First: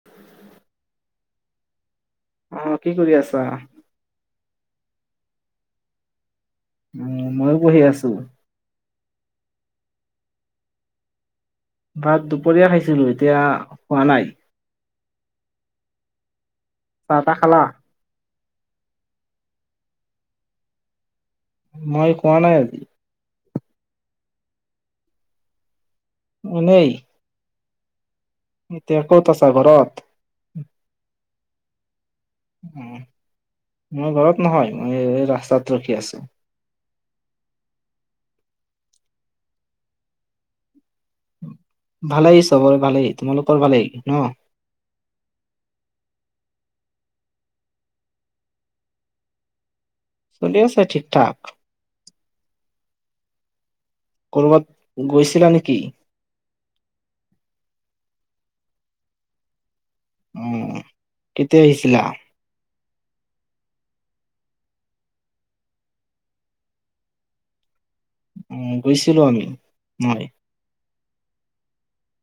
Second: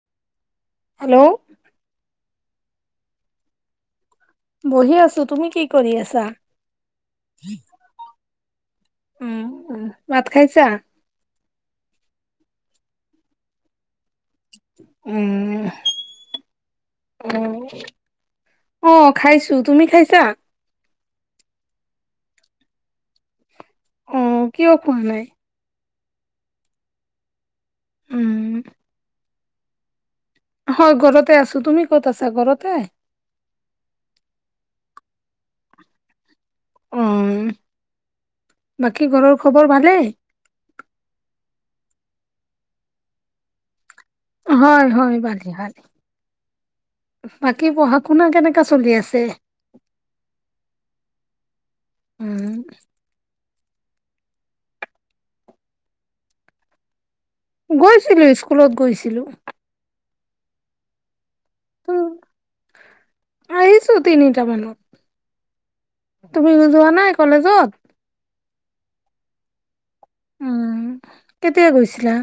[inaudible] Hello. অ', কি কৰি আছা? বহি আছোঁ, তুমি কি কৰি আছা? উম, ময়ো বহি আছোঁ। উম, উম, ভাত খাইছা? ভাত দুপৰীয়া খাইছিলোঁ, এতিয়া খোৱা নাই। উম, চাহ তাহ উম। খালা? অ', খাইছোঁ, তুমি খাইছা? মই খোৱা নাই আজি। অ', কিয় খোৱা নাই? এনেই। উম। এতিয়া ক'ত আছা ঘৰত? হয়, ঘৰতে আছোঁ, তুমি ক'ত আছা ঘৰতে? উম, মই ঘৰত নহয়, মই ৰাস্তাত ৰখি আছোঁ। উম, বাকী ঘৰৰ খবৰ ভালেই? ভালেই চবৰে ভালেই, তোমালোকৰ ভালেই ন'? হয়, হয়, ভালে ভালে। বাকী পঢ়া-শুনা কেনেকা চলি আছে? চলি আছে ঠিক ঠাক। উম। ক'ৰবাত গৈছিলা নেকি? গৈছিলোঁ, স্কুলত গৈছিলোঁ। অ', কেতিয়া আহিছিলা? আহিছোঁ তিনিটা মানত। তুমি যোৱা নাই কলেজত? অ গৈছিলোঁ আমি, মই। উম কেতিয়া গৈছিলা?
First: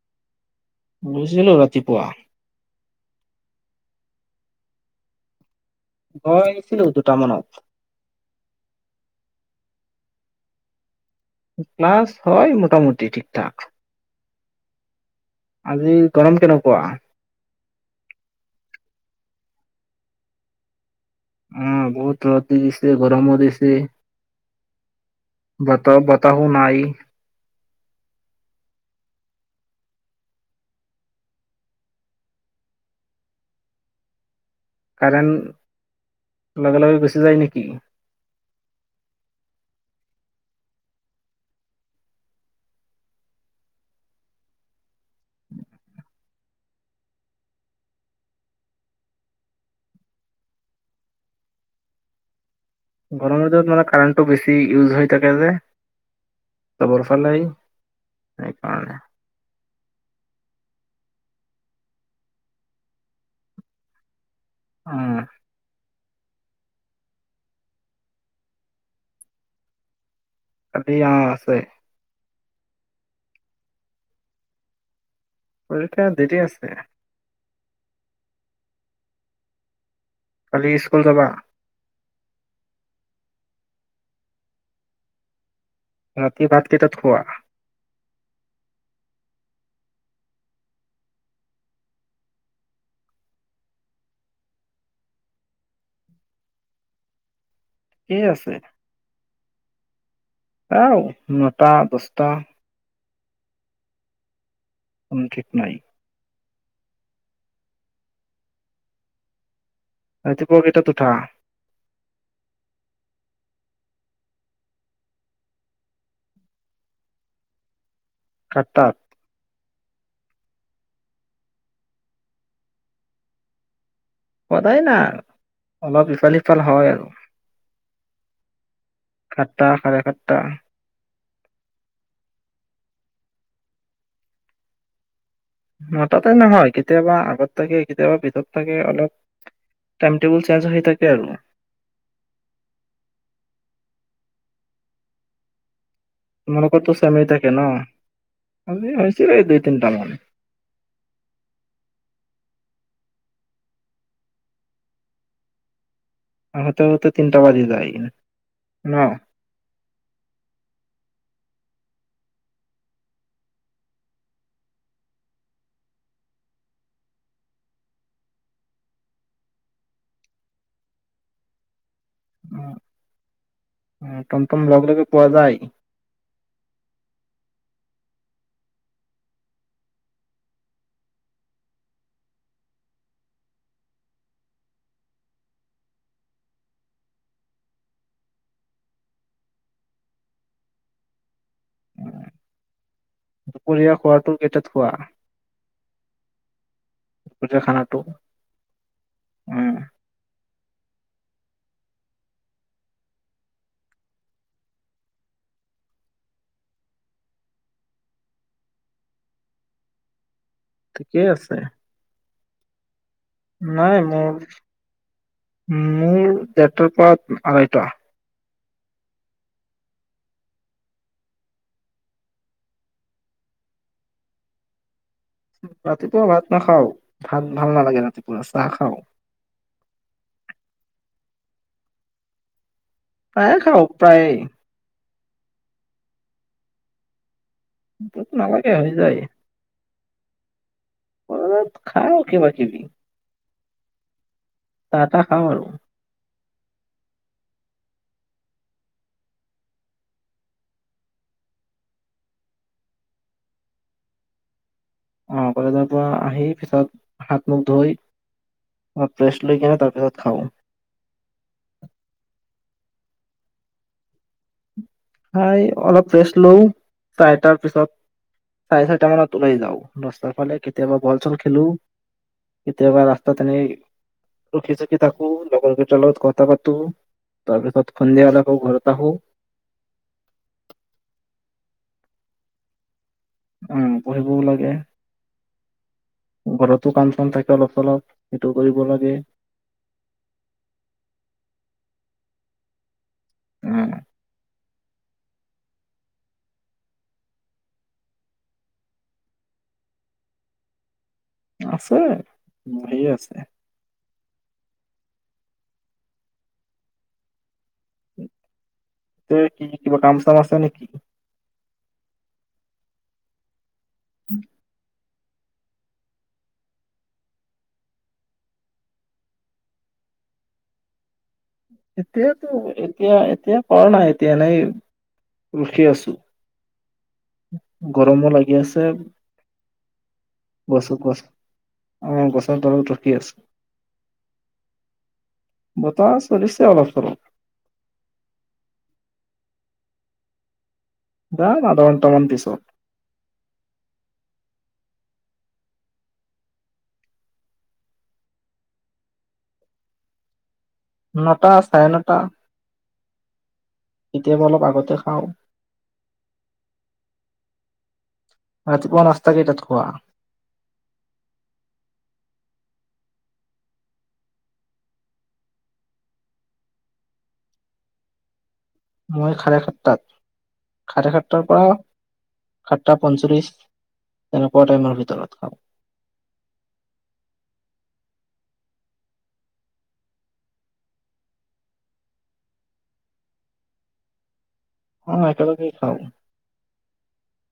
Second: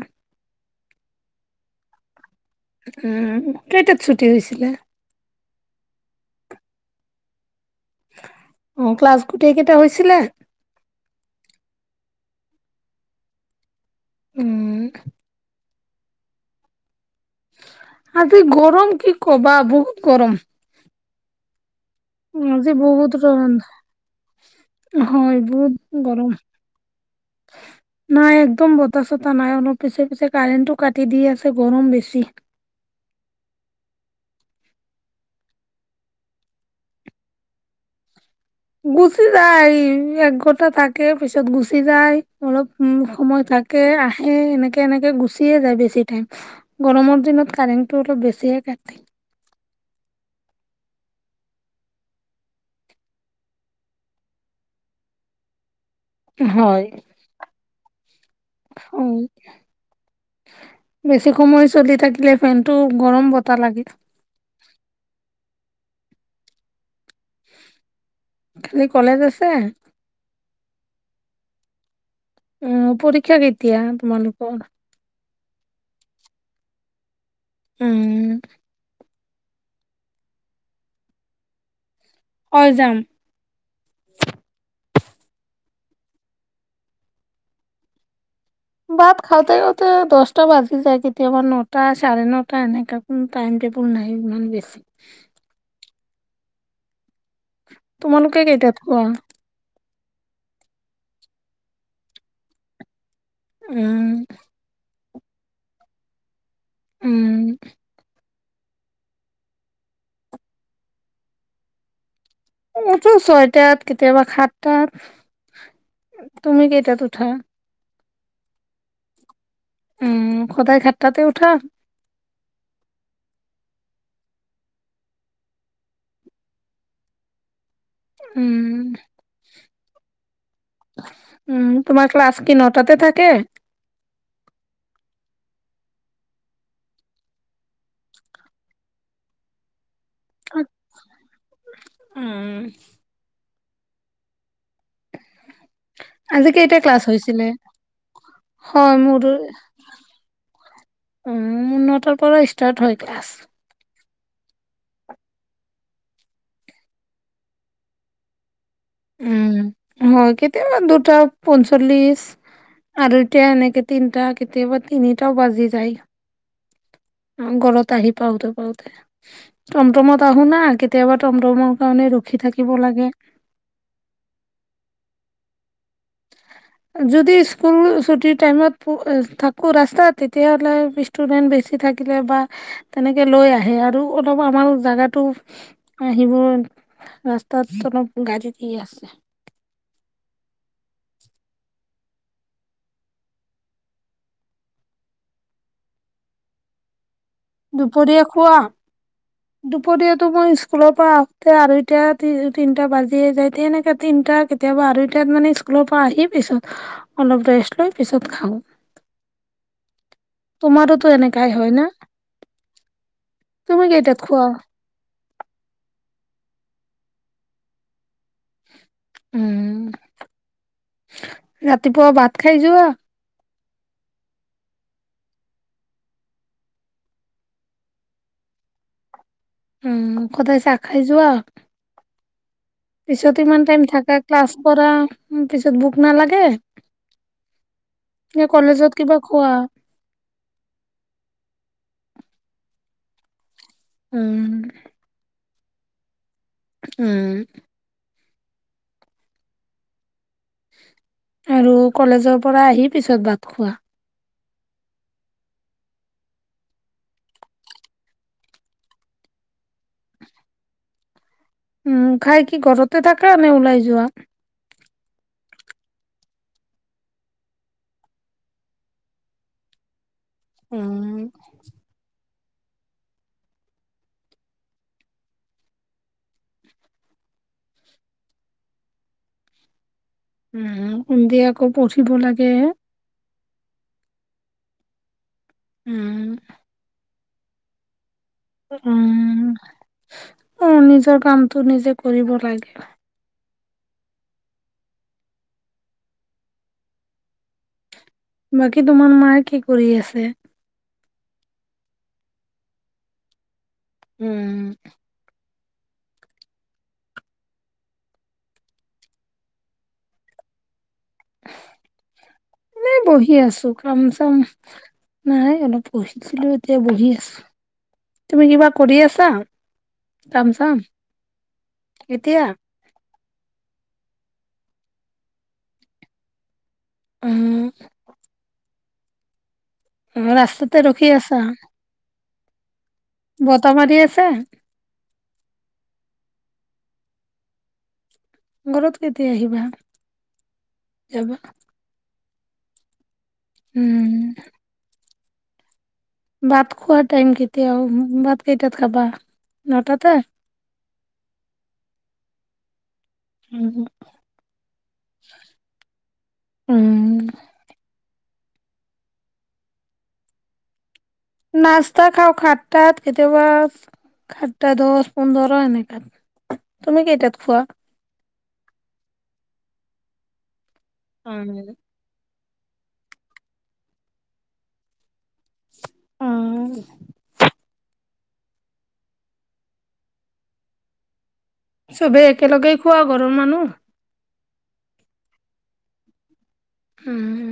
গৈছিলোঁ ৰাতিপুৱা। উম কেইটাত ছুটি হৈছিলে? গৈ আহিছিলোঁ দুটামানত। অ ক্লাছ গোটেইকেইটা হৈছিলে? ক্লাছ হয় মোটামুটি ঠিকঠাক। উম। আজি গৰম কেনেকুৱা? আজি গৰম কি কবা বহুত গৰম। উম বহুত ৰ'দ আজি দিছে বহুত গৰম ৰ'দ দিছে। হয় বহুত গৰম বতা-বতাহো নাই। নাই একদম বতাহ-চতাহ নাই অলপ পিছে পিছে কাৰেণ্টো কাটি দি আছে গৰম বেছি। কাৰেণ্ট লগে লগে গুছি যায় নেকি? গুচি যায় এক ঘণ্টা থাকে পিছত গুচি যায় অলপ উম সময় থাকে আহে এনেকে এনেকে গুচিয়ে যায় বেছি টাইম। গৰমৰ দিনত কাৰেণ্টটো অলপ বেছিয়ে কাটে। গৰমৰ দিনত মানে কাৰেণ্টটো বেছি ইউজ হৈ থাকে যে, চবৰ ফালেই অ। বেছি সময় চলি থাকিলে ফেনটো গৰম বতাহ লাগি উম। কালি কলেজ আছে? কালি অ আছে। উ পৰীক্ষা কেতিয়া তোমালোকৰ? পৰীক্ষা দেৰি আছে। উম। কালি স্কুল যাবা? হয় যাম। ৰাতি ভাত কেইটাত খোৱা? ভাত খাওঁতে খাওঁতে দহটা বাজি যায় কেতিয়াবা নটা চাৰে নটা এনেকা। উ টাইম টেবুল নাই ইমান বেছি। কি তোমালোকে আছে। কেইটাত খোৱা আও নটা দছটা উম। কোনো ঠিক নাই। উম। ৰাতিপুৱকেইটাত উঠা? উঠো ছয়টাত কেতিয়াবা সাতটাত। তুমি কেইটাত উঠা? সাতটাত। উম সদায় সাতটাতে উঠা? সদায় না অলপ ইফাল সিফাল হয় আৰু। উম। সাতটা চাৰেসাতটা উম তোমাৰ ক্লাছ কি নটাতে থাকে? নটাতে নহয় কেতিয়াবা আগত থাকে কেতিয়াবা পিছত থাকে অলপ টাইম টেবুল চেঞ্জ হৈ থাকে আৰু উম আজি কেইটা তোমালোকৰতো ক্লাছ চেম হৈ হৈছিলে থাকে ন আজি হয় মোৰে হৈছিলে দুই তিনটা মান উম নটাৰ পৰা ষ্টাৰ্ট হয় ক্লাছ আহোঁতে আহোঁতে তিনটা বাজি যায় ন উম হয় কেতিয়াবা দুটা পঞ্চল্লিশ আঢ়ৈটা এনেকে তিনটা কেতিয়াবা তিনটাও বাজি যায় ঘৰত আহি পাওতে পাওতে টমটমত আহো না কেতিয়াবা টমটমৰ কাৰণে ৰ ৰখি অ', থাকিব লাগে অ টমটম লগ লগে পোৱা যায় [inaudible] যদি স্কুল চুটি টাইমত পো থাকোঁ ৰাস্তাত তেতিয়াহলে পিছ ষ্টুডেন্ট বেছি থাকিলে বা তেনেকে লৈ আহে আৰু অলপ আমাৰ জাগা টো আহিবৈ ৰাস্তাত অলপ গাড়ী দি আছে দুপৰীয়া খোৱাটো কেইটাত খোৱা দুপৰীয়া খানাটো দুপৰীয়া খোৱা [unintelligible] দুপৰীয়াতো মই স্কুলৰ পৰা আহোতে আঢ়ৈতা তিনটা বাজিয়ে যায় এনেকে তিনটা কেতিয়াবা আঢ়ৈ টাত মানে স্কুলৰ পা আহিয়ে পাইছো অলপ ৰেষ্ট লৈ পিছত খাওঁ [inaudible] তোমাৰো ত ঠিকেই আছে এনেকাই হয় না তুমি নাই কেইটাত খোৱা মোৰ মোৰ ডেৰটাৰ পা আঢ়ৈটা উম ৰাতিপুৱা ভাত খাই যোৱা ৰাতিপুৱা ভাত নাখাও ভাত ভাল নালাগে ৰাতিপুৱা চাহ খাও উম সদায় চাহ খাই যোৱা পিছত প্ৰায়ে ইমান টাইম খাওঁ থাকা প্ৰায়ে ক্লাছ কৰা পিছত ভোক নালাগে ভোক নে নালাগে হৈ কলেজত যায় কিবা খোৱা কলেজত খাওঁ কিবা কিবি উম চাহ তাহ খাওঁ আৰু উম আৰু কলেজৰ পৰা আহি পিছত ভাত খোৱা অ কলেজৰ পৰা আহি পিছত হাত মুখ ধুই অলপ ৰেষ্ট লৈ কিনে তাৰপিছত খাওঁ উম খাই কি ঘৰতে থাকা নে ওলাই যোৱা খাই অলপ ৰেষ্ট লও চাৰিটাৰ পিছত চাৰে চাৰিটা মানত ওলাই যাও ৰাস্তাৰ ফালে কেতিয়াবা উম বল চল খেলো কেতিয়াবা ৰাস্তাত এনেই ৰখি চখি থাকো লগৰ কেইটাৰ লগত কথা পাতো তাৰপিছত সন্ধিয়া হ'লে আকৌ ঘৰত আহো উম সন্ধিয়া আকৌ পঢ়িব লাগে উম পঢ়িবও লাগে উম ঘৰতো কাম চাম থাকে অলপ চলপ সেইটো কৰিব লাগে উম অ নিজৰ কামটো নিজে কৰিব লাগে উম। বাকী তোমাৰ মায়ে কি কৰি আছে? আছে [unintelligible] আছে। উম। এ কি কি কিবা কাম চাম আছে নেকি? এনে বহি আছো কাম চাম নাই অলপ পঢ়িছিলো এতিয়া বহি আছো। তুমি কিবা কৰি আছা কাম চাম? এতিয়া এতিয়াতো এতিয়া এতিয়া কৰা নাই এতিয়া এনেই ৰখি আছো। উম গৰমো লাগি আছে। অ', ৰাস্তাতে গছত ৰখি গছ আছা? অ', গছৰ তলত ৰখি আছো বতাহ মাৰি আছে? বতাহ চলিচে অলপ চলপ। ঘৰত কেতিয়া আহিবা? যাবা যাম আধা ঘণ্টা মান পিছত। উম। ভাত খোৱাৰ টাইম কেতিয়াও ভাত কেইটাত খাবা নটাতে? নটা চাৰে নটা। উম কেতিয়াবা অলপ আগতে খাওঁ। উম, ৰাতিপুৱা নাস্তা কেইটাত খোৱা? নাস্তা খাওঁ সাতটাত কেতিয়াবা সাতটা দহ পোন্ধৰ এনেকুৱাত, তুমি কেইটাত খোৱা? মই চাৰে সাতটাত চাৰে সাততাৰ পৰা সাতটা পঞ্চলিছ তেনেকুৱা টাইমৰ ভিতৰত খাওঁ। উম। চবেই একেলগেই খোৱা ঘৰৰ মানুহ? অ', একেলগেই খাওঁ। উম।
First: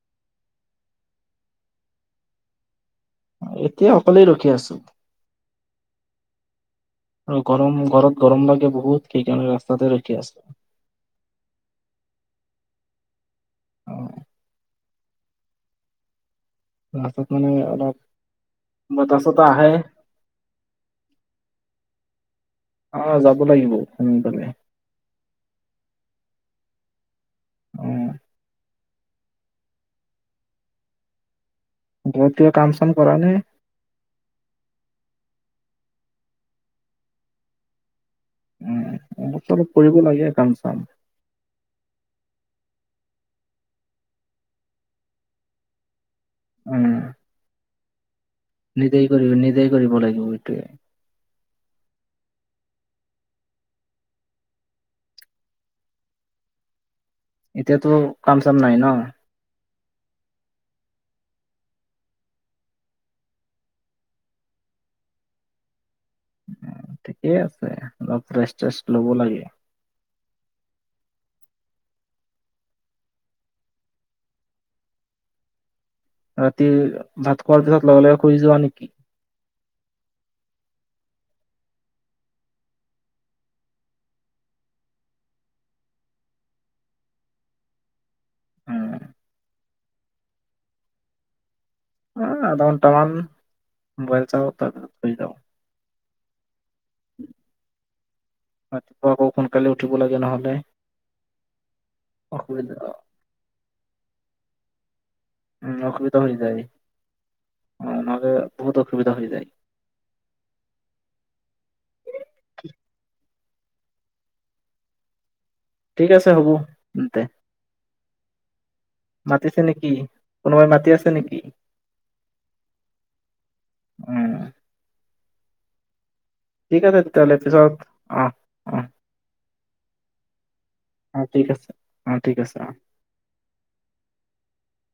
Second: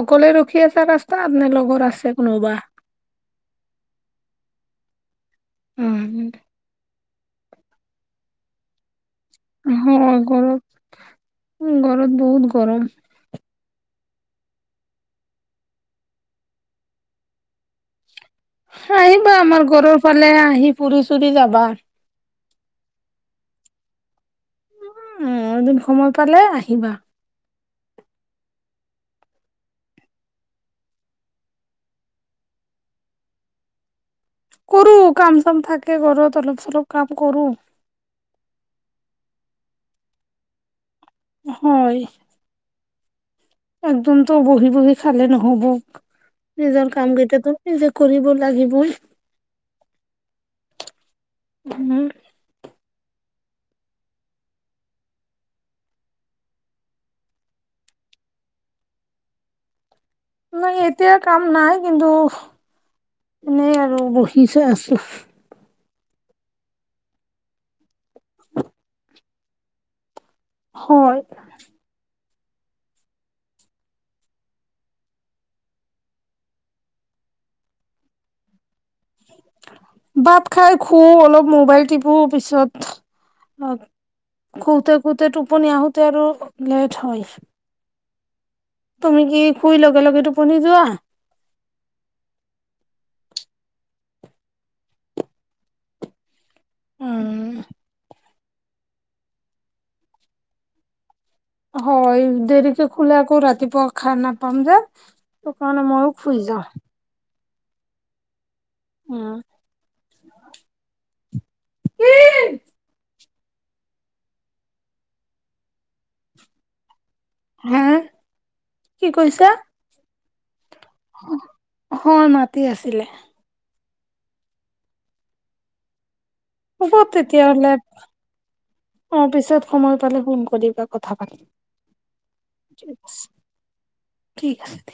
অকলে ৰখি আছা ৰাস্তাত নে লগৰ আছে কোনোবা? এতিয়া অকলেই ৰখি আছো। উম, উম। গৰম ঘৰত গৰম লাগে বহুত। সেইকাৰণে ৰাস্তাতে ৰখি অ', আছো ঘৰত ঘৰত বহুত গৰম। অ আগত মানে অলপ বতাহ আহিবা চতাহ আমাৰ আহে ঘৰৰ ফালে আহি ফুৰি চুৰি যাবা।। অ', যাব লাগিব সোনকালে। উম, এদিন সময় পালে আহিবা। উম। ঘৰত কিবা কাম চাম কৰানে? কৰো কাম চাম থাকে ঘৰত অলপ চলপ কাম কৰো। উম, অলপ চলপ কৰিব লাগে কাম চাম। হয়। একদমতো বহি বহি খালে নহ'ব নিজৰ উম, কাম কেইটাতো নিজে কৰিব লাগিব। নিজেই কৰিব নিজেই কৰিব লাগিব সেইটোৱেই। হম। এতিয়া তো কাম-চাম নাই ন। মানে এতিয়া কাম নাই কিন্তু, এনেই আৰু বহিচো আছো। উম, ঠিকেই আছে অলপ ৰেষ্ট-চেষ্ট ল'ব লাগে। হয়। ৰাতি, ভাত খোৱাৰ পিছত লগে-লগে শুই যোৱা নেকি? ভাত খাই শুও অলপ মোবাইল টিপো পিছত- অ', শুতে-শুতে টোপনি আহোতে আৰু লেট হয়। উম, তুমি কি শুই লগে লগে টোপনি যোৱা? অ', আধাঘণ্টামান, মোবাইল চাওঁ তাৰ পিছত শুই যাওঁ। উম। ৰাতিপুৱা আকৌ সোনকালে উঠিব লাগে নহলে। হয় অসুবিধা দেৰিকে শুলে আকৌ ৰাতিপুৱা সাৰ নাপাম যে। উম কাৰণে মইও অসুবিধা হৈ শুই যায়, যাওঁ অ', নহলে বহুত অসুবিধা হৈ যায়। উম। ঠিক আছে হ'ব তেন্তে, হা কি কৈছা মাতিছে নেকি? কোনোবাই মাতি আছে? নেকি? হয় মাতি আছিলে। উম। ঠিক হ'ব আছে তেতিয়াহ'লে। পিছত অ' অ', পিছত সময় পালে ফোন কৰিবা কথা অ' পাতিম। ঠিক আছে অ' ঠিক আছে অ'। ঠিক আছে।